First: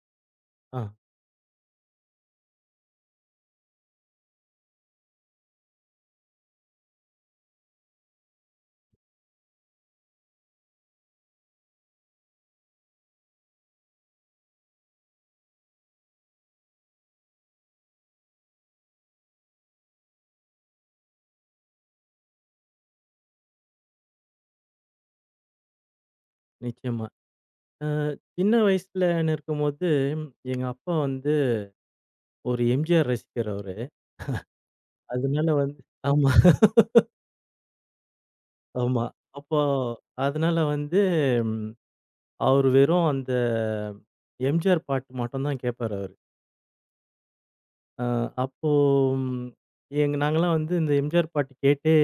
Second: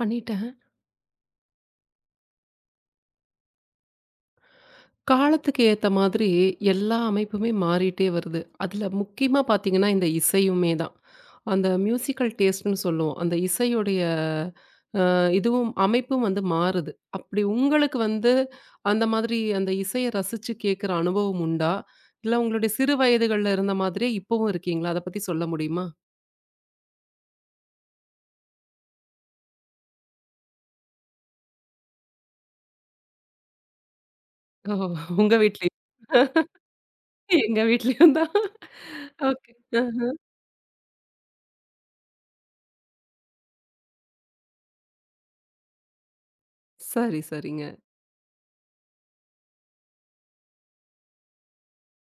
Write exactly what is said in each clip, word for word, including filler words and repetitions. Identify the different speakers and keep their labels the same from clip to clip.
Speaker 1: பண்ணிட்டேன்.
Speaker 2: ஆ,
Speaker 1: காலத்துக்கு ஏத்த மாதிரி எல்லா அமைப்புமே மாறிட்டே வருது. அதுல முக்கியமா பார்த்தீங்கன்னா, இந்த இசையுமே தான். அந்த மியூசிக்கல் டேஸ்ட்ன்னு சொல்லுவோம். அந்த இசையுடைய அ இதுவும் அமைப்பும் வந்து மாறுது. அப்படி உங்களுக்கு வந்து அந்த மாதிரி அந்த இசைய ரசிச்சு கேட்குற அனுபவம் உண்டா? இல்ல உங்களுடைய சிறு வயதுகள்ல இருந்த மாதிரியே இப்பவும் இருக்கீங்களா? அத பத்தி சொல்ல முடியுமா?
Speaker 2: நிச்சயமா. அ சின்ன வயசுல நான் இருக்கும்போது, எங்க அப்பா வந்து ஒரு எம்ஜிஆர் ரசிகர் அவரு.
Speaker 1: ஓ! உங்க
Speaker 2: அதனால
Speaker 1: வீட்லயும்
Speaker 2: வந்து ஆமா,
Speaker 1: எங்க வீட்லயும் தான்.
Speaker 2: ஆமா.
Speaker 1: ஓகே.
Speaker 2: அப்போ
Speaker 1: அ.
Speaker 2: அதனால வந்து ம் அவரு வெறும் அந்த எம்ஜிஆர் பாட்டு மட்டும் தான் கேட்பாரு அவரு.
Speaker 1: சரி, சரிங்க.
Speaker 2: அ அப்போ ம் எங்க நாங்கலாம் வந்து இந்த எம்ஜிஆர் பாட்டு கேட்டே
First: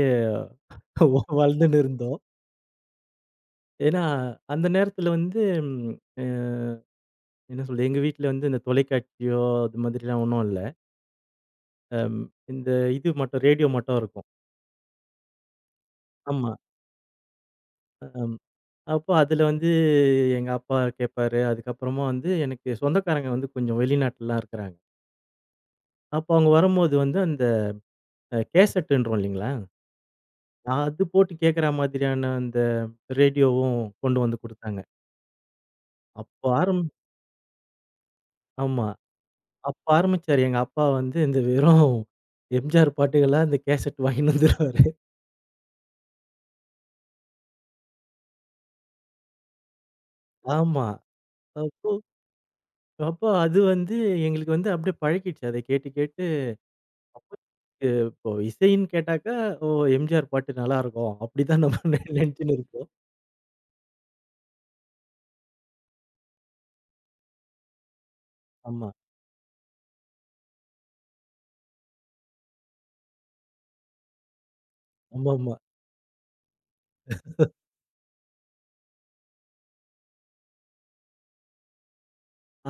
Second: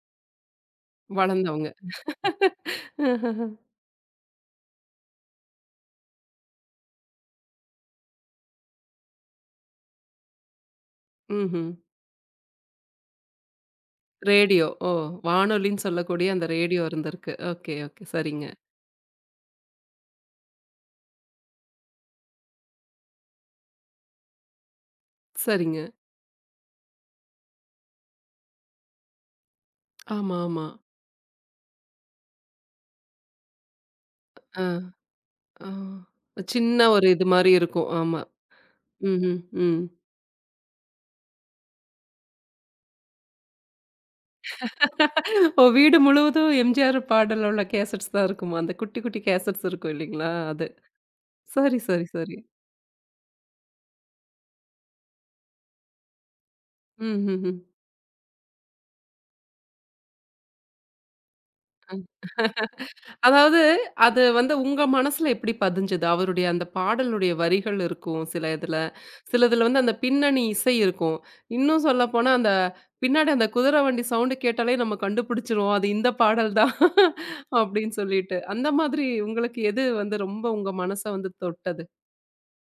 Speaker 1: வளர்ந்தவங்க.
Speaker 2: வாழ்ந்துன்னு இருந்தோம். ஏன்னா, அந்த நேரத்துல வந்து ம் அ என்ன சொல்றது, எங்க வீட்ல வந்து இந்த தொலைக்காட்சியோ அது மாதிரிலாம் ஒண்ணும் இல்ல.
Speaker 1: ம்ஹ்ம்.
Speaker 2: அம் இந்த இது மட்டும் ரேடியோ மட்டும் இருக்கும்.
Speaker 1: ரேடியோ. ஓ! வானொலின்னு சொல்லக்கூடிய அந்த
Speaker 2: ஆமா.
Speaker 1: ரேடியோ இருந்திருக்கு. Okay, okay.
Speaker 2: அ.
Speaker 1: சரிங்க,
Speaker 2: அப்போ அதில வந்து எங்க அப்பா கேட்பாரு. அதுக்கப்புறமா வந்து எனக்கு சொந்தக்காரங்க வந்து கொஞ்சம் வெளிநாட்டுலலாம் இருக்கிறாங்க.
Speaker 1: சரிங்க.
Speaker 2: அப்போ அவங்க வரும்போது வந்து அந்த அஹ், கேசட்டுன்றோம் இல்லைங்களா?
Speaker 1: ஆமா, ஆமா.
Speaker 2: அது போட்டு கேட்கிற மாதிரியான அந்த ரேடியோவும் கொண்டு வந்து
Speaker 1: ஆ,
Speaker 2: குடுத்தாங்க.
Speaker 1: ஆ.
Speaker 2: அப்போ
Speaker 1: சின்ன
Speaker 2: ஆரம்
Speaker 1: ஒரு இது மாரி இருக்கும். ஆமா.
Speaker 2: ஆமா.
Speaker 1: ம்ஹ்ம், ம்.
Speaker 2: அப்ப ஆரம்பிச்சாரு எங்க அப்பா வந்து இந்த வெறும் எம்ஜிஆர் பாட்டுகளா இந்த கேசெட் வாங்கின்னு வந்துருவாரு.
Speaker 1: ம். ஓ! வீடு முழுவதும் எம்ஜிஆர் பாடல் உள்ள கேசெட்ஸ் தான் இருக்குமா? அந்த குட்டி, குட்டி கேசெட்ஸ் இருக்கும் இல்லைங்களா? அது.
Speaker 2: ஆமா.
Speaker 1: சரி,
Speaker 2: அப்போ
Speaker 1: சரி, சரி.
Speaker 2: அப்போ அது வந்து எங்களுக்கு வந்து அப்படியே பழகிடுச்சு. அத கேட்டு கேட்டு
Speaker 1: ம், ம், ம்.
Speaker 2: எ இப்போ இசைன்னு கேட்டாக்கா, ஓ! எம்ஜிஆர் பாட்டு நல்லாருக்கும். அப்படிதான் நம்ம நெ நெனச்சுன்னு இருப்போம்.
Speaker 1: அதாவது, அது வந்து உங்க மனசுல எப்படி பதிஞ்சது? அவருடைய அந்த பாடலுடைய வரிகள் இருக்கும் சில இதுல.
Speaker 2: ஆமா.
Speaker 1: சில இதுல வந்து அந்த பின்னணி இசை இருக்கும். இன்னும் சொல்லப்போனா, அந்த பின்னாடி அந்த குதிரை வண்டி சவுண்ட் கேட்டாலே நம்ம
Speaker 2: ஆமாமா.
Speaker 1: கண்டுபிடிச்சுருவோம். அது இந்த பாடல் தான் அப்படின்னு சொல்லிட்டு. அந்த மாதிரி உங்களுக்கு எது வந்து ரொம்ப உங்க மனச வந்து தொட்டது?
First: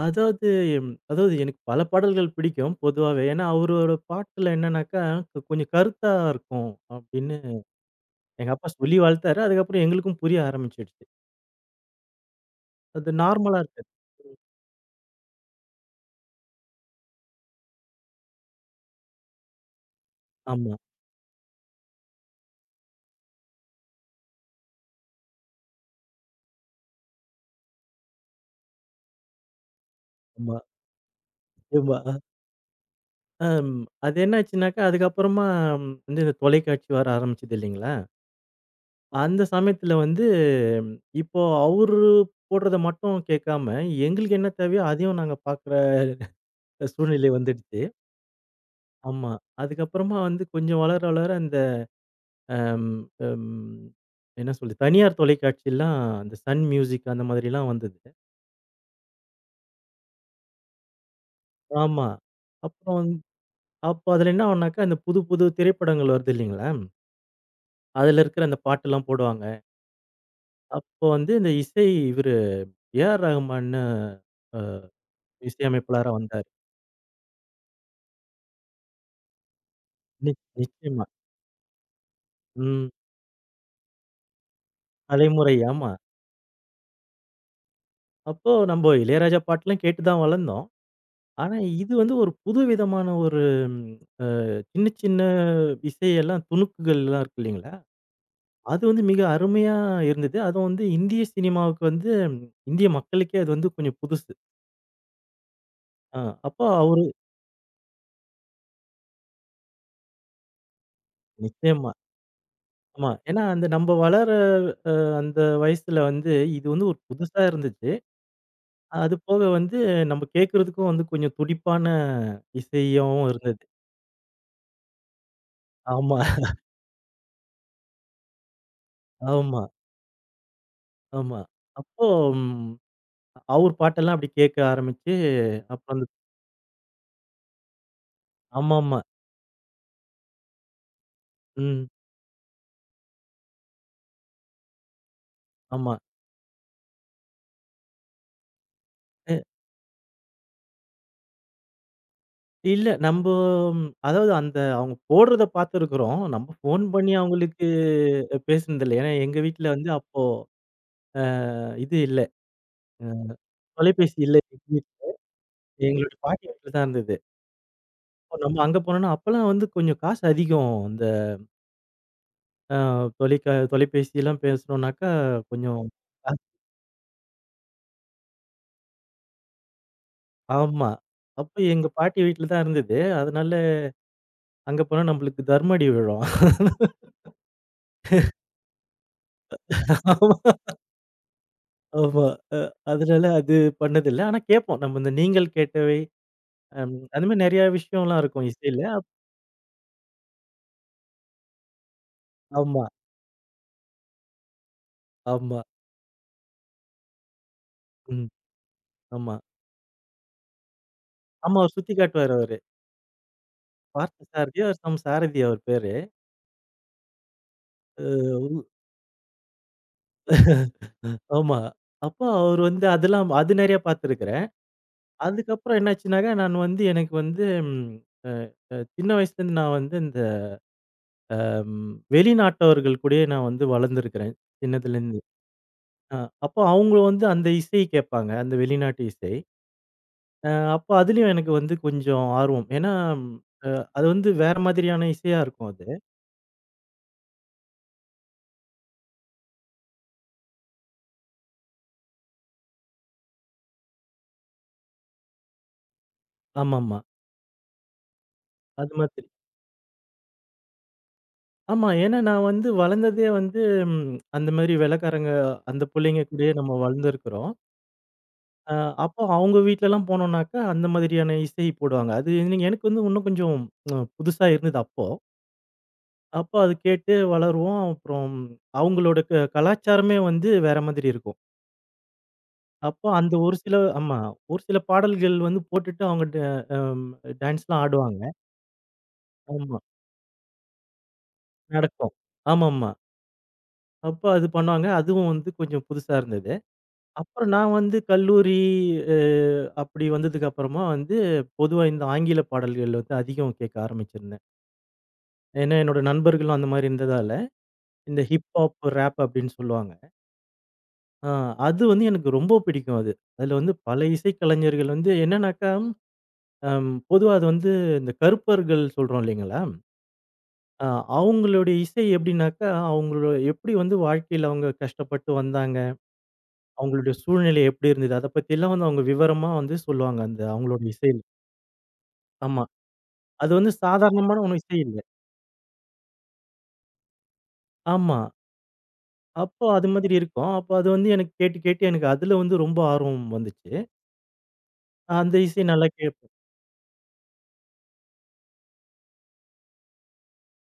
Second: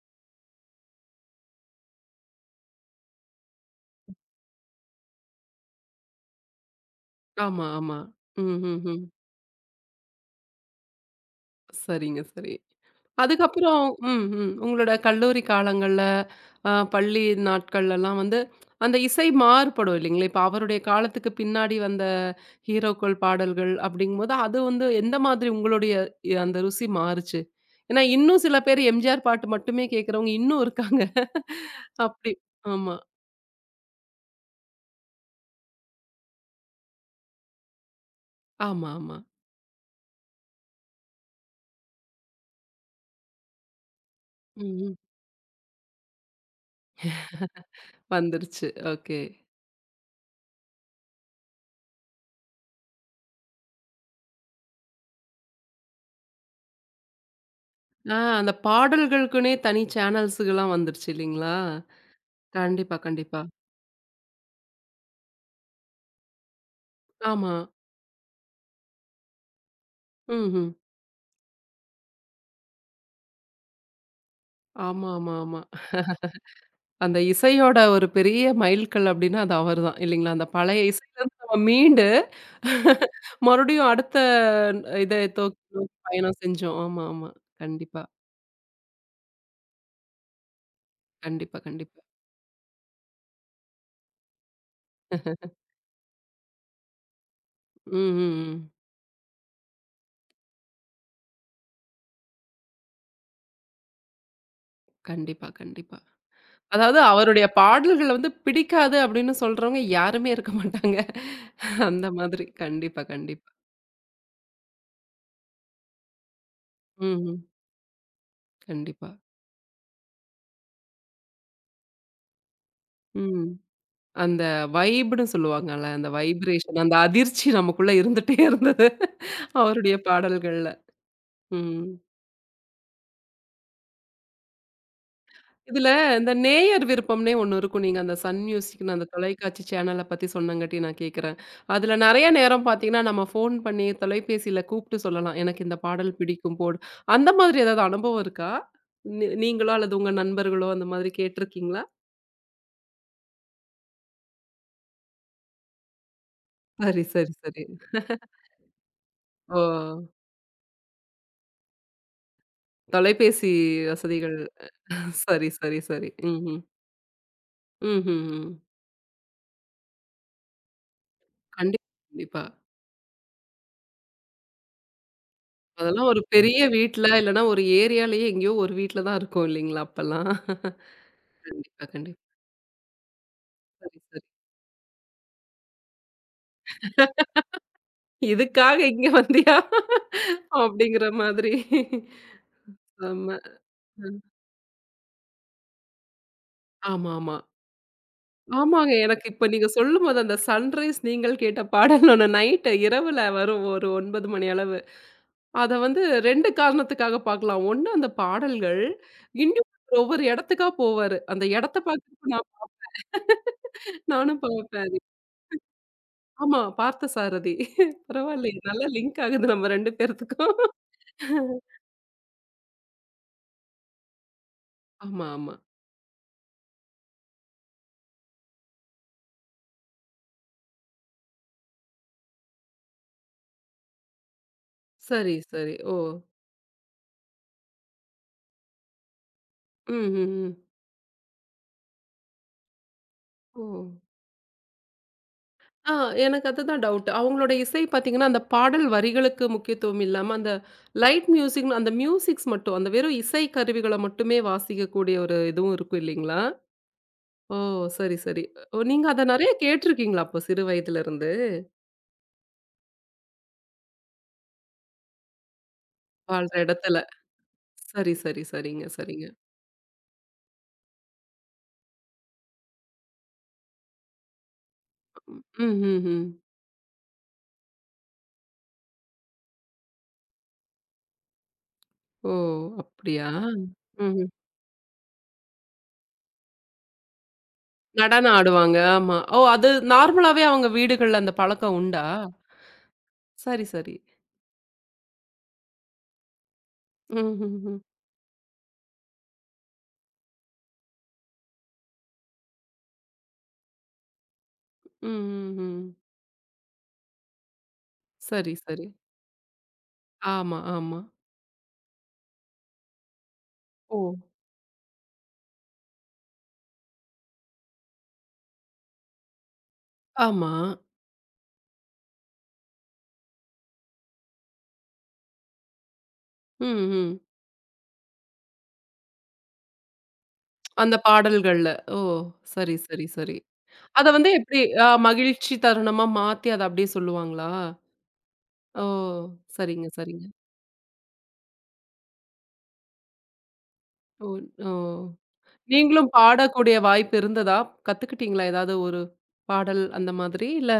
Speaker 2: அதாவது ம், அதாவது எனக்கு பல பாடல்கள் பிடிக்கும் பொதுவாவே. ஏன்னா, அவரோட பாட்டுல என்னன்னாக்கா, கொ- கொஞ்சம் கருத்தா இருக்கும் அப்படின்னு
Speaker 1: ஆமா, ஆமா.
Speaker 2: எங்க
Speaker 1: ம்,
Speaker 2: அப்பா
Speaker 1: ம்,
Speaker 2: சொல்லி
Speaker 1: ம்.
Speaker 2: வளர்த்தாரு. அதுக்கப்புறம் எங்களுக்கும் புரிய ஆரம்பிச்சுடுச்சு.
Speaker 1: சரிங்க, சரி.
Speaker 2: அது நார்மலா
Speaker 1: அதுக்கப்புறம்
Speaker 2: இருக்காது.
Speaker 1: ம், ம். உங்களோட கல்லூரி காலங்கள்ல, அ பள்ளி நாட்கள்லலாம் வந்து, அந்த இசை மாறுபடும் இல்லைங்களா? இப்ப
Speaker 2: ஆமா,
Speaker 1: அவருடைய காலத்துக்கு பின்னாடி வந்த ஹீரோக்கள் பாடல்கள் அப்படிங்கும்போது, அது வந்து எந்த மாதிரி உங்களுடைய எ அந்த ருசி மாறுச்சு? ஏன்னா இன்னும் சில பேர் எம்ஜிஆர் பாட்டு மட்டுமே கேட்கிறவங்க
Speaker 2: ஆமா,
Speaker 1: இன்னும் இருக்காங்க.
Speaker 2: ஆமா.
Speaker 1: அப்படி. ஆமா.
Speaker 2: அம் அது என்னாச்சுனாக்கா, அதுக்கப்புறமா ம், வந்து இந்த தொலைக்காட்சி வர ஆரம்பிச்சது இல்லைங்களா?
Speaker 1: ஆமா, ஆமா.
Speaker 2: அந்த சமயத்துல வந்து இப்போ அவரு போடுறத மட்டும் கேட்காம, எங்களுக்கு என்ன
Speaker 1: ம்,
Speaker 2: தேவையோ
Speaker 1: ம்.
Speaker 2: அதையும் நாங்க பார்க்குற சூழ்நிலை வந்துடுச்சு.
Speaker 1: வந்துருச்சு. ஓகே.
Speaker 2: ஆமா. அதுக்கப்புறமா வந்து கொஞ்சம் வளர வளர அந்த அம் அம் என்ன சொல்றது? தனியார் தொலைக்காட்சிலாம் அந்த சன் மியூசிக் அந்த மாதிரிலாம் வந்தது.
Speaker 1: ஆ அந்த பாடல்களுக்குன்னே தனி சேனல்ஸுகலாம் வந்துருச்சு இல்லைங்களா?
Speaker 2: ஆமா. அப்புறம்
Speaker 1: கண்டிப்பா,
Speaker 2: வந்
Speaker 1: கண்டிப்பா.
Speaker 2: அப்போ அதில என்ன ஆகும்னாக்கா, அந்த புது புது திரைப்படங்கள் வருது இல்லைங்களா?
Speaker 1: ஆமா.
Speaker 2: அதில இருக்கிற அந்த பாட்டெல்லாம் போடுவாங்க.
Speaker 1: ம்ஹ்ம்.
Speaker 2: அப்போ வந்து இந்த இசை இவரு ஏஆர் ரஹ்மான்னு அ
Speaker 1: ஆமா, ஆமா, ஆமா.
Speaker 2: இசையமைப்பாளரா வந்தாரு.
Speaker 1: அந்த இசையோட ஒரு பெரிய மைல்கல் அப்டின்னா அது அவர்தான் இல்லைங்களா?
Speaker 2: நிச்
Speaker 1: அந்த பழைய
Speaker 2: நிச்சயமா.
Speaker 1: இசையிலருந்து நம்ம மீண்டு
Speaker 2: ம்.
Speaker 1: மறுபடியும் அடுத்த இத
Speaker 2: தலைமுறை.
Speaker 1: தோக்கி
Speaker 2: ஆமா.
Speaker 1: நோக்கி பயணம் செஞ்சோம். ஆமா, ஆமா. கண்டிப்பா,
Speaker 2: அப்போ நம்ப இளையராஜா பாட்டுலாம் கேட்டு தான் வளர்ந்தோம். ஆனா,
Speaker 1: கண்டிப்பா,
Speaker 2: இது
Speaker 1: கண்டிப்பா.
Speaker 2: வந்து ஒரு புது விதமான ஒரு ம் சின்ன சின்ன இசையெல்லாம் துணுக்குகள்லாம் இருக்கு இல்லைங்களா?
Speaker 1: ம், ம், ம்.
Speaker 2: அது வந்து மிக அருமையா இருந்தது. அதுவும் வந்து இந்திய சினிமாவுக்கு வந்து ம், இந்திய மக்களுக்கே அது வந்து கொஞ்சம் புதுசு.
Speaker 1: கண்டிப்பா, கண்டிப்பா.
Speaker 2: ஆ அப்போ
Speaker 1: அதாவது
Speaker 2: அவரு
Speaker 1: அவருடைய பாடல்கள் வந்து பிடிக்காது அப்டின்னு சொல்றவங்க யாருமே இருக்க மாட்டாங்க.
Speaker 2: நிச்சயமா.
Speaker 1: அந்த மாதிரி. கண்டிப்பா,
Speaker 2: ஆமா. ஏன்னா,
Speaker 1: கண்டிப்பா.
Speaker 2: அந்த நம்ப வளர அந்த வயசுல வந்து இது வந்து ஒரு
Speaker 1: ம்ஹ்ம்.
Speaker 2: புதுசா இருந்துச்சு.
Speaker 1: கண்டிப்பா.
Speaker 2: அது போக வந்து நம்ப கேட்கறதுக்கும் வந்து கொஞ்சம் துடிப்பான இசையாவும்
Speaker 1: ம்.
Speaker 2: இருந்தது.
Speaker 1: அந்த வைப்ன்னு சொல்லுவாங்கல்ல. அந்த
Speaker 2: ஆமா,
Speaker 1: வைப்ரேஷன் அந்த அதிர்ச்சி நமக்குள்ள இருந்துட்டே இருந்தது.
Speaker 2: ஆமா,
Speaker 1: அவருடைய பாடல்கள்ல.
Speaker 2: ஆமா.
Speaker 1: ம்.
Speaker 2: அப்போ அவர் பாட்டெல்லாம் அப்படி கேட்க ஆரம்பிச்சு,
Speaker 1: இதுல
Speaker 2: அப்புறம் அந்த
Speaker 1: இந்த நேயர் விருப்பம்னே ஒண்ணு இருக்கும். நீங்க அந்த சன் மியூசிக்ன்னு
Speaker 2: ஆமாமா.
Speaker 1: அந்த தொலைக்காட்சி சேனல பத்தி சொன்னங்காட்டி நான் கேட்கிறேன்.
Speaker 2: ம்.
Speaker 1: அதுல நெறைய நேரம் பார்த்தீங்கன்னா, நம்ம ஃபோன் பண்ணி தொலைபேசியில கூப்ட்டு சொல்லலாம். எனக்கு இந்த
Speaker 2: ஆமா.
Speaker 1: பாடல் பிடிக்கும் போடு. அந்த மாதிரி ஏதாவது அனுபவம் இருக்கா? நீ
Speaker 2: அ
Speaker 1: நீங்களோ அல்லது உங்க நண்பர்களோ அந்த மாதிரி கேட்டுருக்கீங்களா?
Speaker 2: இல்ல நம்போ அதாவது அந்த அவங்க போடுறத பார்த்துருக்குறோம். நம்ம ஃபோன்
Speaker 1: சரி,
Speaker 2: பண்ணி
Speaker 1: சரி, சரி.
Speaker 2: அவங்களுக்கு பேசினதில்ல. ஏன்னா எங்க
Speaker 1: ஓ!
Speaker 2: வீட்ல வந்து அப்போ அ இது இல்ல. அ
Speaker 1: தொலைபேசி
Speaker 2: தொலைபேசி
Speaker 1: வசதிகள்.
Speaker 2: இல்ல. எங்க வீட்
Speaker 1: சரி, சரி, சரி.
Speaker 2: எங்களுடைய பாட்டி
Speaker 1: ம்.
Speaker 2: வீட்ல தான் இருந்தது. அப்போ
Speaker 1: ம்ஹ்ஹ்ம்.
Speaker 2: நம்ம அங்க போனோம்னா, அப்பலாம் வந்து கொஞ்சம் காசு அதிகம். இந்த
Speaker 1: கண்டிப்பா, கண்டிப்பா.
Speaker 2: அ தொலைக்கா தொலைபேசிலாம் பேசணும்னாக்கா கொஞ்சம்
Speaker 1: அதெல்லாம் ஒரு
Speaker 2: அ
Speaker 1: பெரிய வீட்ல, இல்லன்னா ஒரு ஏரியாலயே எங்கேயோ ஒரு வீட்ல தான் இருக்கும் இல்லைங்களா? அப்பல்லாம்.
Speaker 2: ஆமா. அப்ப
Speaker 1: கண்டிப்பா,
Speaker 2: எங்க
Speaker 1: கண்டிப்பா.
Speaker 2: பாட்டி வீட்ல தான் இருந்தது. அதனால
Speaker 1: சரி, சரி.
Speaker 2: அங்க போனா நம்மளுக்கு தர்ம அடி விழும்.
Speaker 1: இதுக்காக இங்க வந்தியா? அப்படிங்கிற மாதிரி.
Speaker 2: ஆமா. அ அதனால
Speaker 1: ஆமா.
Speaker 2: அது
Speaker 1: ம்.
Speaker 2: பண்ணதில்ல. ஆனா கேட்போம். நம்ம இந்த "நீங்கள் கேட்டவை" அம் அந்த
Speaker 1: ஆமாமா.
Speaker 2: மாரி நெறைய விஷயம்லாம் இருக்கும் இசையில.
Speaker 1: ஆமாங்க. எனக்கு இப்ப நீங்க சொல்லும்போது அந்த சன்ரைஸ் நீங்கள் கேட்ட பாடல் ஒண்ணு நைட்
Speaker 2: ஆமா,
Speaker 1: இரவுல வரும் ஒரு ஒன்பது மணி அளவு.
Speaker 2: ஆமா.
Speaker 1: அத வந்து ரெண்டு காரணத்துக்காக பார்க்கலாம். ஒண்ணு அந்த
Speaker 2: ம்.
Speaker 1: பாடல்கள்.
Speaker 2: ஆமா.
Speaker 1: இன்னும் ஒவ்வொரு இடத்துக்கா போவாரு. அந்த
Speaker 2: ஆமா. அவரு
Speaker 1: இடத்த
Speaker 2: சுத்தி
Speaker 1: பார்க்கறதுக்கு
Speaker 2: காட்டுவாரு அவரு. பார்த்த
Speaker 1: நானும்
Speaker 2: சாரதி, அவர்
Speaker 1: பார்ப்பேன் அது.
Speaker 2: சம் சாரதி அவர் பேரு.
Speaker 1: ஆமா, பார்த்தசாரதி.
Speaker 2: அ உ
Speaker 1: பரவாயில்லையே! நல்லா லிங்க் ஆகுது நம்ம ரெண்டு பேர்த்துக்கும்.
Speaker 2: ஆமா. அப்போ அவரு வந்து அதெல்லாம் அது நெறைய பார்த்துருக்கிறேன்.
Speaker 1: ஆமா, ஆமா.
Speaker 2: அதுக்கப்புறம் என்னாச்சுனாக்கா, நான் வந்து எனக்கு வந்து ம் அ அ சின்ன வயசுலேருந்து நான் வந்து இந்த ம் வெளிநாட்டவர்கள் கூடயே நான் வந்து வளர்ந்துருக்கிறேன். சின்னதுலேருந்து.
Speaker 1: சரி, சரி. ஓ!
Speaker 2: அ அப்போ அவுங்க வந்து அந்த இசை கேட்பாங்க. அந்த வெளிநாட்டு இசை.
Speaker 1: ம், ம்,
Speaker 2: அ
Speaker 1: ம்.
Speaker 2: அப்போ அதிலயும் எனக்கு வந்து கொஞ்சம் ஆர்வம். ஏன்னா,
Speaker 1: ஓ!
Speaker 2: அ அது வந்து வேற மாதிரியான இசையா இருக்கும் அது.
Speaker 1: ஆ எனக்கு அதுதான் டவுட். அவங்களோட இசை பார்த்தீங்கன்னா, அந்த பாடல் வரிகளுக்கு முக்கியத்துவம் இல்லாம, அந்த லைட் மியூசிக்ன்னு அந்த மியூசிக்ஸ் மட்டும், அந்த வெறும் இசை கருவிகள மட்டுமே வாசிக்கக்கூடிய ஒரு இதுவும் இருக்கும் இல்லைங்களா?
Speaker 2: ஆமாமா.
Speaker 1: ஓ! சரி, சரி. ஓ
Speaker 2: அது
Speaker 1: நீங்க அத
Speaker 2: மாதிரி.
Speaker 1: நெறைய கேட்டுருக்கீங்களா அப்போ சிறு வயதிலிருந்து?
Speaker 2: ஆமா. ஏன்னா நான் வந்து வளர்ந்ததே வந்து ம் அந்த மாரி வெள்ளைக்காரங்க அந்த புள்ளைங்க
Speaker 1: வாழ்ற
Speaker 2: கூடயே நம்ம
Speaker 1: இடத்துல.
Speaker 2: வளர்ந்துருக்கிறோம்.
Speaker 1: சரி, சரி,
Speaker 2: அ
Speaker 1: சரிங்க,
Speaker 2: அப்போ
Speaker 1: சரிங்க.
Speaker 2: அவங்க வீட்லலாம் போனோம்னாக்கா, அந்த மாதிரியான இசை போடுவாங்க. அது நீங்க எனக்கு வந்து இன்னும் கொஞ்சம் அ புதுசா இருந்தது அப்போ.
Speaker 1: ம், ம், ம்.
Speaker 2: அப்போ அது கேட்டு வளருவோம். அப்புறம் அவங்களோட க கலாச்சாரமே வந்து வேற மாதிரி இருக்கும்.
Speaker 1: ஓ!
Speaker 2: அப்போ
Speaker 1: அப்படியா?
Speaker 2: அந்த ஒரு சில ஆமா.
Speaker 1: ம்ஹ்ம்.
Speaker 2: ஒரு சில பாடல்கள் வந்து போட்டுட்டு அவங்க ட அம் டான்ஸ்லாம் ஆடுவாங்க.
Speaker 1: நடனம் ஆடுவாங்க. ஆமா. ஓ! அது
Speaker 2: ஆமா.
Speaker 1: நார்மலாவே அவங்க வீடுகள்ல அந்த பழக்கம் உண்டா?
Speaker 2: நடக்கும். ஆமாமா.
Speaker 1: சரி, சரி.
Speaker 2: அப்ப அது பண்ணுவாங்க. அதுவும் வந்து கொஞ்சம் புதுசா இருந்தது. அப்புறம் நான்
Speaker 1: ம்ஹ்ஹ்ம்.
Speaker 2: வந்து கல்லூரி அ அப்படி வந்ததுக்கு அப்புறமா வந்து பொதுவா இந்த ஆங்கில பாடல்கள் வந்து அதிகம் கேட்க ஆரம்பிச்சிருந்தேன்.
Speaker 1: ம்ஹ்ஹ்ம்.
Speaker 2: ஏன்னா என்னோட நண்பர்களும் அந்த மாரி இருந்ததால, இந்த ஹிப்
Speaker 1: சரி,
Speaker 2: ஹாப்,
Speaker 1: சரி.
Speaker 2: ராப் அப்படின்னு சொல்லுவாங்க.
Speaker 1: ஆமா, ஆமா.
Speaker 2: ஆ அது வந்து எனக்கு ரொம்ப பிடிக்கும் அது. அதுல வந்து
Speaker 1: ஓ!
Speaker 2: பல இசைக்கலைஞர்கள் வந்து என்னன்னாக்கா அம் பொதுவா அது வந்து இந்த கருப்பர்கள் சொல்றோம் இல்லைங்களா?
Speaker 1: ஆமா.
Speaker 2: அ அவங்களுடைய இசை எப்படின்னாக்கா, அவங்களோ எப்படி வந்து வாழ்க்கையில அவங்க கஷ்டப்பட்டு வந்தாங்க,
Speaker 1: ம்,
Speaker 2: அவங்களுடைய
Speaker 1: ம்.
Speaker 2: சூழ்நிலை எப்படி இருந்தது, அத பத்திலாம் வந்து அவங்க விவரமா வந்து சொல்லுவாங்க, அந்த அவங்களோட
Speaker 1: அந்த
Speaker 2: இசையில.
Speaker 1: பாடல்கள்ல. ஓ!
Speaker 2: ஆமா.
Speaker 1: சரி, சரி, சரி.
Speaker 2: அது வந்து
Speaker 1: அத வந்து
Speaker 2: சாதாரணமான
Speaker 1: எப்படி
Speaker 2: ஒண்ணும் இசை
Speaker 1: அ
Speaker 2: இல்ல.
Speaker 1: மகிழ்ச்சி தருணமா மாத்தி அத அப்படியே சொல்லுவாங்களா?
Speaker 2: ஆமா.
Speaker 1: ஓ!
Speaker 2: அப்போ
Speaker 1: சரிங்க,
Speaker 2: அது மாதிரி
Speaker 1: சரிங்க.
Speaker 2: இருக்கும். அப்போ அது வந்து எனக்கு கேட்டு, கேட்டு எனக்கு அதுல வந்து ரொம்ப ஆர்வம் வந்துச்சு.
Speaker 1: ஓ! ஓ!
Speaker 2: அந்த இசை நல்லா
Speaker 1: நீங்களும்
Speaker 2: கேட்பேன்.
Speaker 1: பாடக்கூடிய வாய்ப்பு இருந்ததா? கத்துக்கிட்டீங்களா ஏதாவது ஒரு பாடல் அந்த மாதிரி? இல்ல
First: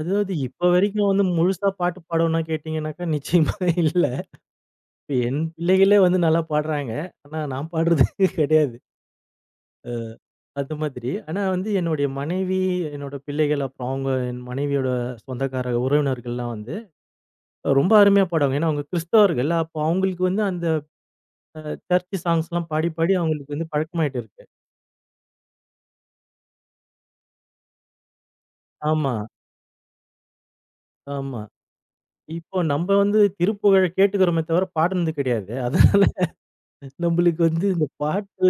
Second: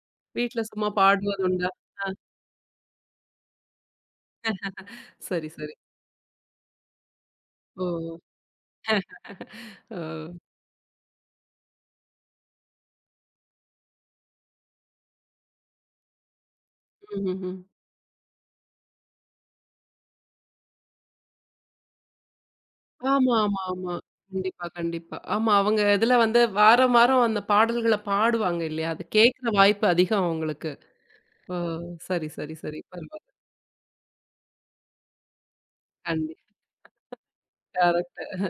Speaker 2: அதாவது
Speaker 1: வீட்ல
Speaker 2: இப்ப
Speaker 1: சும்மா
Speaker 2: வரைக்கும் வந்து முழுசா
Speaker 1: பாடுவதுண்டா?
Speaker 2: பாட்டு பாடணும்னா கேட்டீங்கன்னாக்கா, நிச்சயமா இல்ல. இப்ப என்
Speaker 1: சரி, சரி.
Speaker 2: பிள்ளைகளே வந்து நல்லா பாடுறாங்க. ஆனா நான் பாடுறது
Speaker 1: ஓ!
Speaker 2: கிடையாது.
Speaker 1: ஓ!
Speaker 2: அந்த மாதிரி. ஆனா வந்து என்னுடைய மனைவி, என்னோட பிள்ளைகள், அப்புறம் அவங்க என் மனைவியோட சொந்தக்கார உறவினர்கள்லாம் வந்து
Speaker 1: ம்ஹ்ஹ்ம்.
Speaker 2: ரொம்ப அருமையா பாடுவாங்க. ஏன்னா அவங்க கிறிஸ்தவர்கள். அப்போ அவங்களுக்கு வந்து அந்த அ சர்ச் சாங்ஸ்லாம் பாடி, பாடி
Speaker 1: ஆமா,
Speaker 2: அவங்களுக்கு
Speaker 1: ஆமா,
Speaker 2: வந்து
Speaker 1: ஆமா.
Speaker 2: பழக்கமாயிட்டு இருக்கு.
Speaker 1: கண்டிப்பா, கண்டிப்பா. ஆமா, அவங்க இதுல வந்து வாரம், வாரம் அந்த பாடல்கள பாடுவாங்க இல்லையா? அது
Speaker 2: ஆமா,
Speaker 1: கேட்கிற வாய்ப்பு அதிகம் அவங்களுக்கு.
Speaker 2: ஆமா.
Speaker 1: ஓ! சரி, சரி,
Speaker 2: இப்போ
Speaker 1: சரி.
Speaker 2: நம்ப வந்து
Speaker 1: பரவால்ல.
Speaker 2: திருப்புகழ கேட்டுக்கிறோமே தவிர பாடுனது கிடையாது. அதான்
Speaker 1: கண்டி
Speaker 2: நம்மளுக்கு வந்து இந்த
Speaker 1: கரெக்ட்.
Speaker 2: பாட்டு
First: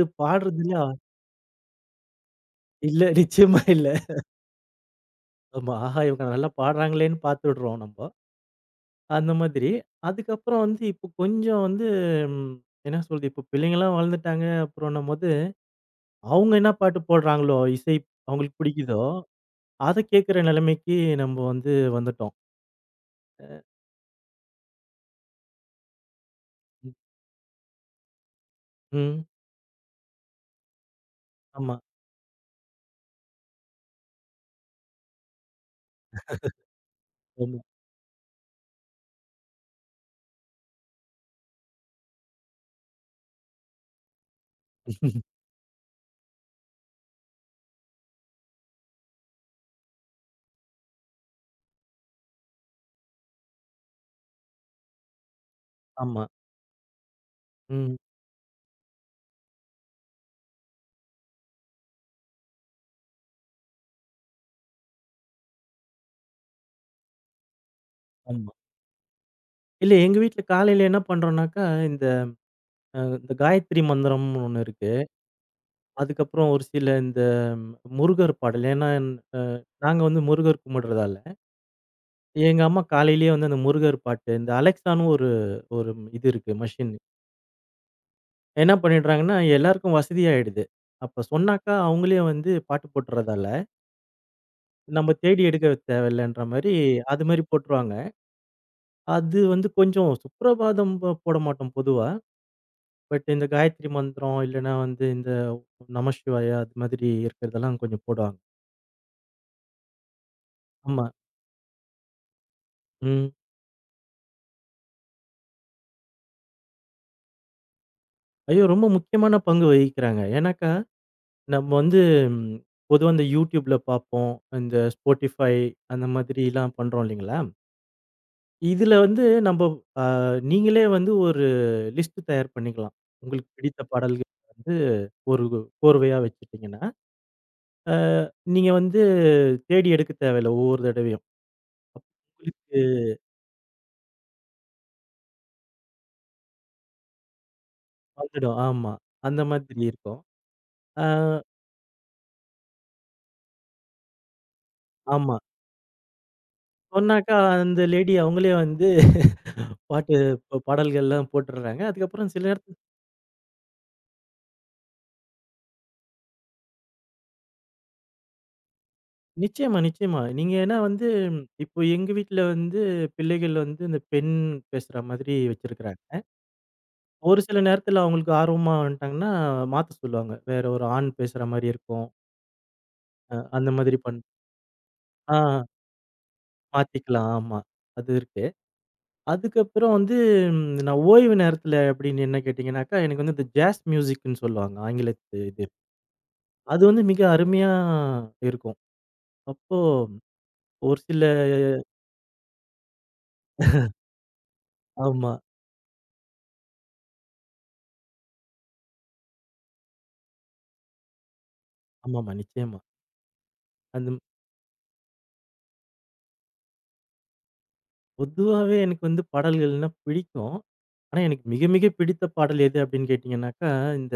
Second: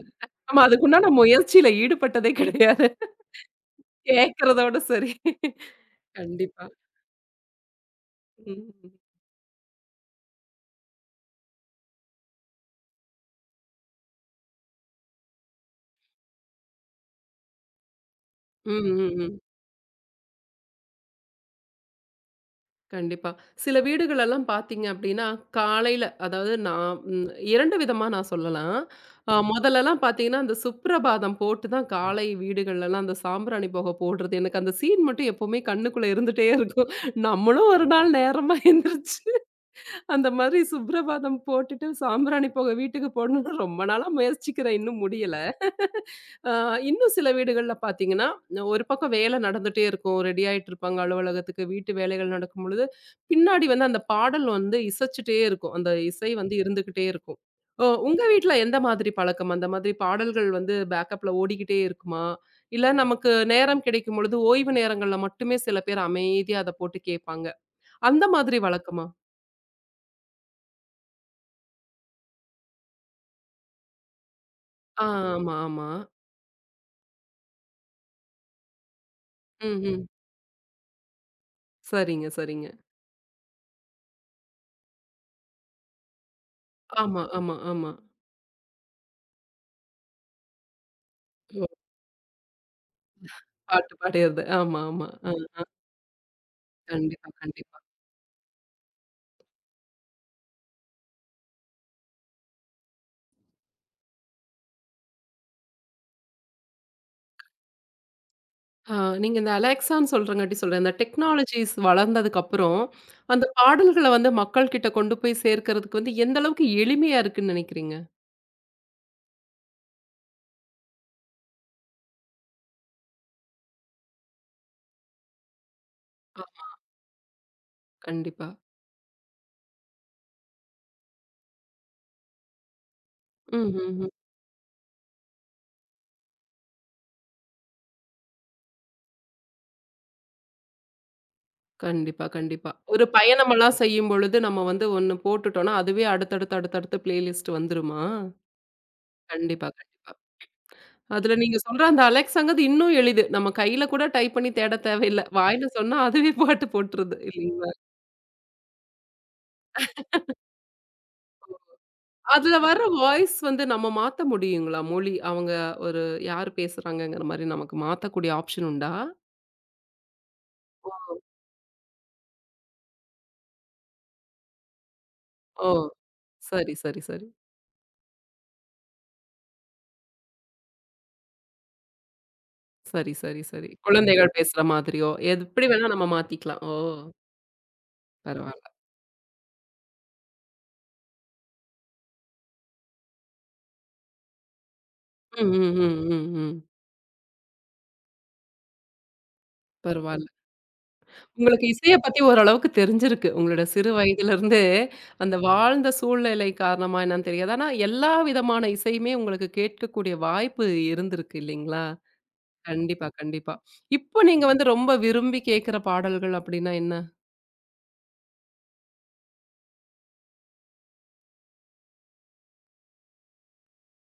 Speaker 1: ஆமா, அதுக்கு
Speaker 2: பாடுறதுலாம்
Speaker 1: உண்டான முயற்சியில ஈடுபட்டதே கிடையாது.
Speaker 2: இல்ல நிச்சயமா இல்ல.
Speaker 1: கேட்கிறதோட சரி.
Speaker 2: ஆமா. ஆஹா! இவங்க நல்லா
Speaker 1: கண்டிப்பா.
Speaker 2: பாடுறாங்களேன்னு பார்த்து விடுறோம் நம்ப.
Speaker 1: ம்.
Speaker 2: அந்த மாதிரி. அதுக்கப்புறம் வந்து இப்போ கொஞ்சம் வந்து ம் என்ன சொல்றது, இப்போ பிள்ளைங்கலாம் வளர்ந்துட்டாங்க அப்புறம்ன்னும்போது, அவங்க என்ன பாட்டு போடுறாங்களோ, இசை அவங்களுக்கு
Speaker 1: ம்,
Speaker 2: பிடிக்குதோ,
Speaker 1: ம், ம்.
Speaker 2: அத கேட்கிற நிலைமைக்கு நம்ம வந்து வந்துட்டோம்.
Speaker 1: கண்டிப்பா. சில வீடுகளெல்லாம் பார்த்தீங்க அப்டின்னா, காலையில அதாவது நான்
Speaker 2: ம்.
Speaker 1: ம் இரண்டு விதமா நான் சொல்லலாம்.
Speaker 2: ம்.
Speaker 1: அ மொதல்லலாம் பார்த்தீங்கன்னா, அந்த சுப்ரபாதம் போட்டு
Speaker 2: ஆமா.
Speaker 1: தான் காலை வீடுகள்லலாம் அந்த சாம்பிராணி புகை போடுறது. எனக்கு அந்த சீன் மட்டும் எப்பவுமே கண்ணுக்குள்ள இருந்துட்டே இருக்கும்.
Speaker 2: ஆமா.
Speaker 1: நம்மளும் ஒரு நாள் நேரமா எந்திரிச்சு அந்த மாதிரி சுப்ரபாதம் போட்டுட்டு சாம்பிராணி புகை வீட்டுக்கு போடணும்னு ரொம்ப நாளா முயற்சிக்கிறேன். இன்னும் முடியல. அ இன்னும் சில வீடுகள்ல பார்த்தீங்கன்னா, ஒரு பக்கம் வேலை நடந்துட்டே இருக்கும். ரெடி ஆயிட்டு இருப்பாங்க அலுவலகத்துக்கு. வீட்டு வேலைகள் நடக்கும் பொழுது, பின்னாடி வந்து அந்த பாடல் வந்து இசைச்சுட்டே இருக்கும். அந்த
Speaker 2: ஆமா.
Speaker 1: இசை வந்து இருந்துகிட்டே இருக்கும். ஓ
Speaker 2: ம்.
Speaker 1: உங்க வீட்ல எந்த மாதிரி பழக்கம்? அந்த மாதிரி பாடல்கள் வந்து பேக்கப்ல ஓடிக்கிட்டே இருக்குமா? இல்ல நமக்கு நேரம் கிடைக்கும் பொழுது ஓய்வு நேரங்கள்ல மட்டுமே சில பேர் அமைதியா அத போட்டு கேட்பாங்க. அந்த
Speaker 2: ஆமா.
Speaker 1: மாதிரி வழக்கமா?
Speaker 2: இல்ல எங்க வீட்ல காலையில என்ன பண்றோம்னாக்கா, இந்த அ இந்த காயத்ரி மந்திரம்னு ஒண்ணு இருக்கு.
Speaker 1: ஆ, ஆமா, ஆமா.
Speaker 2: அதுக்கப்புறம் ஒரு சில இந்த ம், முருகர் பாடல். ஏன்னா, அ
Speaker 1: ம்,
Speaker 2: நாங்க
Speaker 1: ம்.
Speaker 2: வந்து முருகர் கும்பிடுறதால
Speaker 1: சரிங்க,
Speaker 2: எங்க
Speaker 1: சரிங்க.
Speaker 2: அம்மா காலையிலேயே வந்து அந்த முருகர் பாட்டு, இந்த அலெக்ஸான்னு ஒரு ஒரு இது இருக்கு மெஷின்.
Speaker 1: ஆமா, ஆமா, ஆமா.
Speaker 2: என்ன பண்ணிடுறாங்கன்னா, எல்லாருக்கும் வசதியாயிடுது. அப்ப
Speaker 1: ஓ!
Speaker 2: சொன்னாக்கா, அவங்களே வந்து பாட்டு போட்டுறதால,
Speaker 1: பாட்டு பாடியது. ஆமா, ஆமா.
Speaker 2: நம்ம
Speaker 1: அ
Speaker 2: தேடி எடுக்க தேவையில்லன்ற மாரி, அது
Speaker 1: கண்டிப்பா,
Speaker 2: மாரி
Speaker 1: கண்டிப்பா.
Speaker 2: போட்டுருவாங்க. அது வந்து கொஞ்சம் சுப்ரபாதம் ப போட மாட்டோம் பொதுவா. பட் இந்த காயத்ரி மந்திரம் இல்லன்னா வந்து இந்த நமசிவாயா அது மாதிரி இருக்கிறதெல்லாம் கொஞ்சம் போடுவாங்க.
Speaker 1: ஆ நீங்க இந்த அலெக்ஸான்னு சொல்றங்காட்டி சொல்றேன். இந்த
Speaker 2: ஆமா.
Speaker 1: டெக்னாலஜிஸ் வளர்ந்ததுக்கு அப்புறம்,
Speaker 2: ம்.
Speaker 1: அந்த பாடல்கள வந்து மக்கள் கிட்ட கொண்டு போய் சேர்க்கறதுக்கு வந்து எந்த அளவுக்கு எளிமையா இருக்குன்னு நினைக்கிறீங்க?
Speaker 2: ஐயோ! ரொம்ப முக்கியமான பங்கு வகிக்கிறாங்க. ஏன்னாக்கா நம்ம வந்து ம், பொதுவா இந்த YouTubeல பார்ப்போம். இந்த Spotify அந்த
Speaker 1: ஆ,
Speaker 2: மாதிரிலாம் பண்றோம் இல்லைங்களா?
Speaker 1: கண்டிப்பா.
Speaker 2: இதுல வந்து நம்ப அ நீங்களே வந்து ஒரு லிஸ்ட் தயார் பண்ணிக்கலாம். உங்களுக்கு
Speaker 1: ம்,
Speaker 2: பிடித்த
Speaker 1: ம், ம்.
Speaker 2: பாடல்கள் வந்து ஒரு கோர்வையா வச்சுட்டீங்கன்னா, அ நீங்க வந்து தேடி எடுக்க தேவையில்ல ஒவ்வொரு தடவையும்.
Speaker 1: கண்டிப்பா, கண்டிப்பா.
Speaker 2: உங்களுக்கு
Speaker 1: ஒரு பயணமெல்லாம் செய்யும்பொழுது நம்ம வந்து ஒண்ணு போட்டுட்டோம்னா, அதுவே அடுத்தடுத்து, அடுத்தடுத்து பிளேலிஸ்ட் வந்துருமா?
Speaker 2: வந்துடும். ஆமா. அந்த
Speaker 1: கண்டிப்பா,
Speaker 2: மாதிரி
Speaker 1: கண்டிப்பா.
Speaker 2: இருக்கும். அ
Speaker 1: அதுல நீங்க சொல்ற அந்த அலெக்ஸாங்கிறது இன்னும் எளிது. நம்ம கையில கூட டைப் பண்ணி தேட தேவையில்ல.
Speaker 2: ஆமா.
Speaker 1: வாயில சொன்னா அதுவே பாட்டு போட்டுருது
Speaker 2: சொன்னாக்கா
Speaker 1: இல்லீங்களா?
Speaker 2: அந்த லேடி அவங்களே வந்து பாட்டு பாடல்கள்லாம் போட்டுடுறாங்க. அதுக்கப்புறம் சில
Speaker 1: அதுல
Speaker 2: நேரத்துல
Speaker 1: வர வாய்ஸ் வந்து நம்ம மாத்த முடியுங்களா? மொழி அவங்க ஒரு யார் பேசுறாங்கங்கிற மாரி நமக்கு மாத்தக்கூடிய ஆப்ஷன் உண்டா?
Speaker 2: நிச்சயமா, நிச்சயமா. நீங்க ஏன்னா
Speaker 1: ஓ!
Speaker 2: வந்து இப்போ எங்க வீட்ல வந்து பிள்ளைகள் வந்து இந்த பெண் பேசுற மாதிரி
Speaker 1: ஓ!
Speaker 2: வச்சிருக்கிறாங்க.
Speaker 1: சரி, சரி, சரி.
Speaker 2: ஒரு சில நேரத்துல அவங்களுக்கு ஆர்வமா வந்துட்டாங்கன்னா, மாத்த சொல்லுவாங்க. வேற ஒரு ஆண் பேசுற மாரி இருக்கும்.
Speaker 1: சரி,
Speaker 2: அ
Speaker 1: சரி, சரி.
Speaker 2: அந்த மாதிரி பண்
Speaker 1: குழந்தைகள் பேசுற மாதிரியோ,
Speaker 2: ஆ
Speaker 1: எது எப்படி வேணா நம்ம மாத்திக்கலாம். ஓ!
Speaker 2: மாத்திக்கலாம். ஆமா. அது இருக்கு.
Speaker 1: பரவால்ல.
Speaker 2: அதுக்கப்புறம் வந்து ம், நான் ஓய்வு நேரத்துல அப்படின்னு என்ன கேட்டீங்கன்னாக்கா, எனக்கு வந்து இந்த ஜாஸ் மியூசிக்ன்னு சொல்லுவாங்க. ஆங்கிலத்து
Speaker 1: ம்,
Speaker 2: இது.
Speaker 1: ம், ம், ம், ம்.
Speaker 2: அது வந்து மிக அருமையா இருக்கும். அப்போ
Speaker 1: பரவால்ல.
Speaker 2: ஒரு சில
Speaker 1: உங்களுக்கு இசைய பத்தி ஓரளவுக்கு தெரிஞ்சிருக்கு. உங்களோட சிறு வயதிலிருந்து
Speaker 2: ஆமா.
Speaker 1: அந்த வாழ்ந்த சூழ்நிலை காரணமா என்னன்னு தெரியாது. ஆனா எல்லா விதமான இசையுமே உங்களுக்கு கேட்கக்கூடிய வாய்ப்பு இருந்திருக்கு இல்லைங்களா?
Speaker 2: ஆமாமா. நிச்சயமா.
Speaker 1: கண்டிப்பா, கண்டிப்பா.
Speaker 2: அந்த
Speaker 1: இப்போ நீங்க வந்து ரொம்ப விரும்பி கேட்கிற பாடல்கள் அப்படின்னா என்ன?
Speaker 2: பொதுவாவே எனக்கு வந்து பாடல்கள்னா பிடிக்கும். ஆனா, எனக்கு மிக மிக பிடித்த பாடல் எது அப்படின்னு கேட்டீங்கன்னாக்கா, இந்த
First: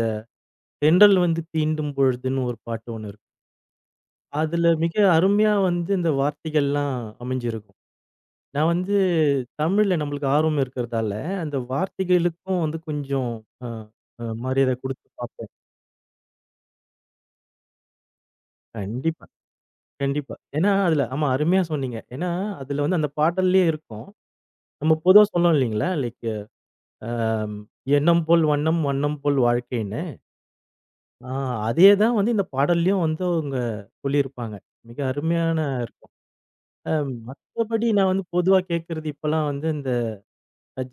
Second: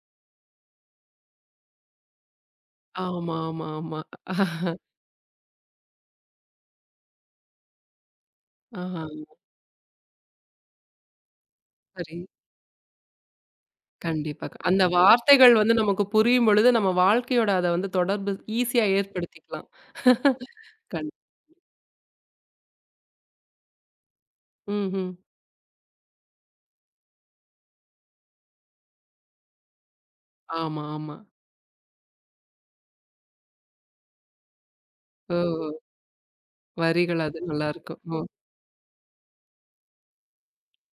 Speaker 2: தென்றல் வந்து தீண்டும் பொழுதுன்னு ஒரு பாட்டு ஒண்ணு இருக்கும்.
Speaker 1: ஆமா, ஆமா, ஆமா.
Speaker 2: அதுல மிக அருமையா வந்து இந்த வார்த்தைகள்லாம் அமைஞ்சிருக்கும். நான் வந்து
Speaker 1: ஆஹா,
Speaker 2: தமிழ்ல நம்மளுக்கு ஆர்வம் இருக்கிறதால, அந்த
Speaker 1: சரி.
Speaker 2: வார்த்தைகளுக்கும் வந்து கொஞ்சம் அ அ
Speaker 1: கண்டிப்பா.
Speaker 2: மரியாதை
Speaker 1: அந்த
Speaker 2: குடுத்து பார்ப்பேன்.
Speaker 1: வார்த்தைகள் வந்து நமக்கு புரியும் பொழுது நம்ம வாழ்க்கையோட அத வந்து தொடர்பு ஈஸியா
Speaker 2: கண்டிப்பா,
Speaker 1: ஏற்படுத்திக்கலாம்.
Speaker 2: கண்டிப்பா. ஏன்னா அதுல
Speaker 1: கண்
Speaker 2: ஆமா அருமையா சொன்னீங்க. ஏன்னா அதுல வந்து அந்த பாடல்லயே இருக்கும். நம்ம
Speaker 1: ம்ஹ்ம்.
Speaker 2: பொதுவா சொல்லுவோம் இல்லைங்களா? லைக் அ "எண்ணம் போல் வண்ணம், வண்ணம் போல் வாழ்க்கை".
Speaker 1: ஆமா, ஆமா.
Speaker 2: ஆ அதே தான் வந்து இந்த பாடல்லயும் வந்து அவங்க சொல்லியிருப்பாங்க. மிக அருமையான
Speaker 1: ஓ!
Speaker 2: இருக்கும். அ
Speaker 1: வரிகள் அது
Speaker 2: மத்தபடி
Speaker 1: நல்லாருக்கும்.
Speaker 2: நான்
Speaker 1: ஓ!
Speaker 2: வந்து பொதுவா கேட்கறது இப்பலாம் வந்து இந்த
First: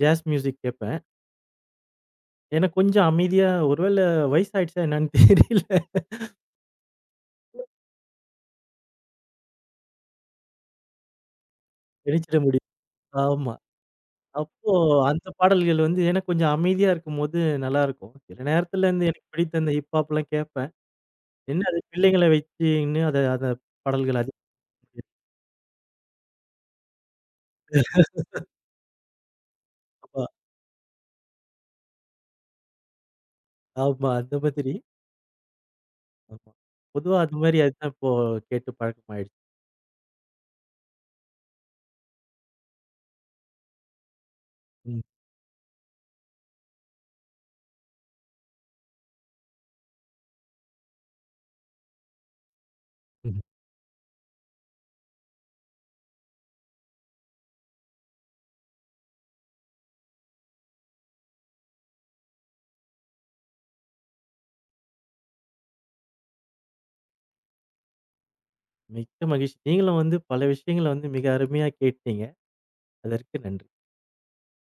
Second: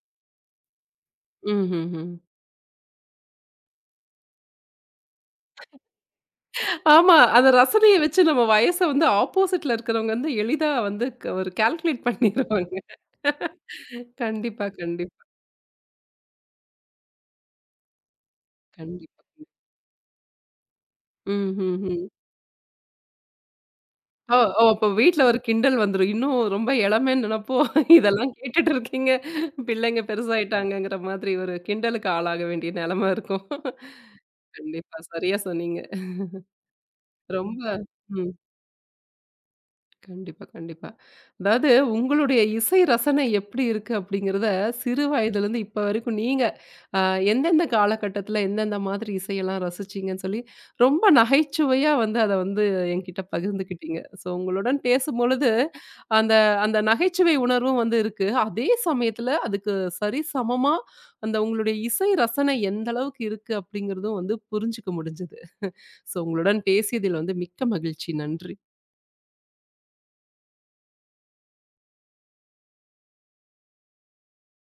Speaker 2: ஜாஸ் மியூசிக் கேட்பேன்.
Speaker 1: ம்ஹ்ஹ்ம்.
Speaker 2: ஏன்னா கொஞ்சம் அமைதியா ஒருவேள வயசாயிடுச்சா என்னன்னு தெரியல.
Speaker 1: ஆமா. அந்த ரசனைய வச்சு நம்ம வயச வந்து ஆப்போசிட்ல இருக்கிறவங்க வந்து எளிதா வந்து க ஒரு கால்குலேட்
Speaker 2: இணைச்சிட முடியும்.
Speaker 1: பண்ணிருவாங்க.
Speaker 2: ஆமா.
Speaker 1: கண்டிப்பா,
Speaker 2: அப்போ
Speaker 1: கண்டிப்பா,
Speaker 2: அந்த பாடல்கள் வந்து ஏன்னா கொஞ்சம் அமைதியா இருக்கும்போது நல்லாருக்கும். சில நேரத்துல இந்த
Speaker 1: கண்டிப்பா.
Speaker 2: எனக்கு பிடித்த இந்த ஹிப் ஹாப்லாம் கேட்பேன். என்ன அது
Speaker 1: ம்ஹ்ஹ்ம்.
Speaker 2: பிள்ளைங்கள வச்சுன்னு அத அத பாடல்கள்
Speaker 1: ஓ!
Speaker 2: அதிகம்
Speaker 1: ஓ! அப்போ வீட்ல ஒரு கிண்டல் வந்துரும். இன்னும் ரொம்ப இளமைன்னு நெனப்போ,
Speaker 2: கேட்டு
Speaker 1: இதெல்லாம் கேட்டுட்டு இருக்கீங்க. பிள்ளைங்க
Speaker 2: ஆமா,
Speaker 1: பெருசாயிட்டாங்கங்கிற மாதிரி ஒரு கிண்டலுக்கு ஆளாக வேண்டிய நெலம இருக்கும்.
Speaker 2: ஆமா அந்த மாதிரி.
Speaker 1: கண்டிப்பா. சரியா சொன்னீங்க.
Speaker 2: ஆமா. பொதுவா அது
Speaker 1: ரொம்ப
Speaker 2: மாரி அதுதான் இப்போ
Speaker 1: ம்.
Speaker 2: கேட்டு பழக்கமாயிடுச்சு.
Speaker 1: கண்டிப்பா, கண்டிப்பா. அதாவது உங்களுடைய இசை ரசனை எப்படி இருக்கு அப்படிங்கிறத
Speaker 2: ம்.
Speaker 1: சிறு வயதிலேருந்து இப்ப வரைக்கும் நீங்க அ எந்தெந்த காலகட்டத்தில எந்தெந்த மாதிரி இசையெல்லாம் ரசிச்சீங்கன்னு சொல்லி ரொம்ப நகைச்சுவையா வந்து அத வந்து என்கிட்ட
Speaker 2: ம்.
Speaker 1: பகிர்ந்துக்கிட்டீங்க. ஸோ உங்களுடன் பேசும்பொழுது அந்த அந்த நகைச்சுவை உணர்வும் வந்து இருக்கு. அதே சமயத்தில அதுக்கு சரிசமமா அந்த உங்களுடைய இசை ரசனை எந்த அளவுக்கு இருக்கு அப்படிங்கிறதும் வந்து புரிஞ்சுக்க முடிஞ்சது. ஸோ உங்களுடன் பேசியதில் வந்து மிக்க மகிழ்ச்சி. நன்றி.
Speaker 2: மிக்க மகிழ்ச்சி. நீங்களும் வந்து பல விஷயங்கள வந்து மிக அருமையா கேட்டீங்க. அதற்கு நன்றி.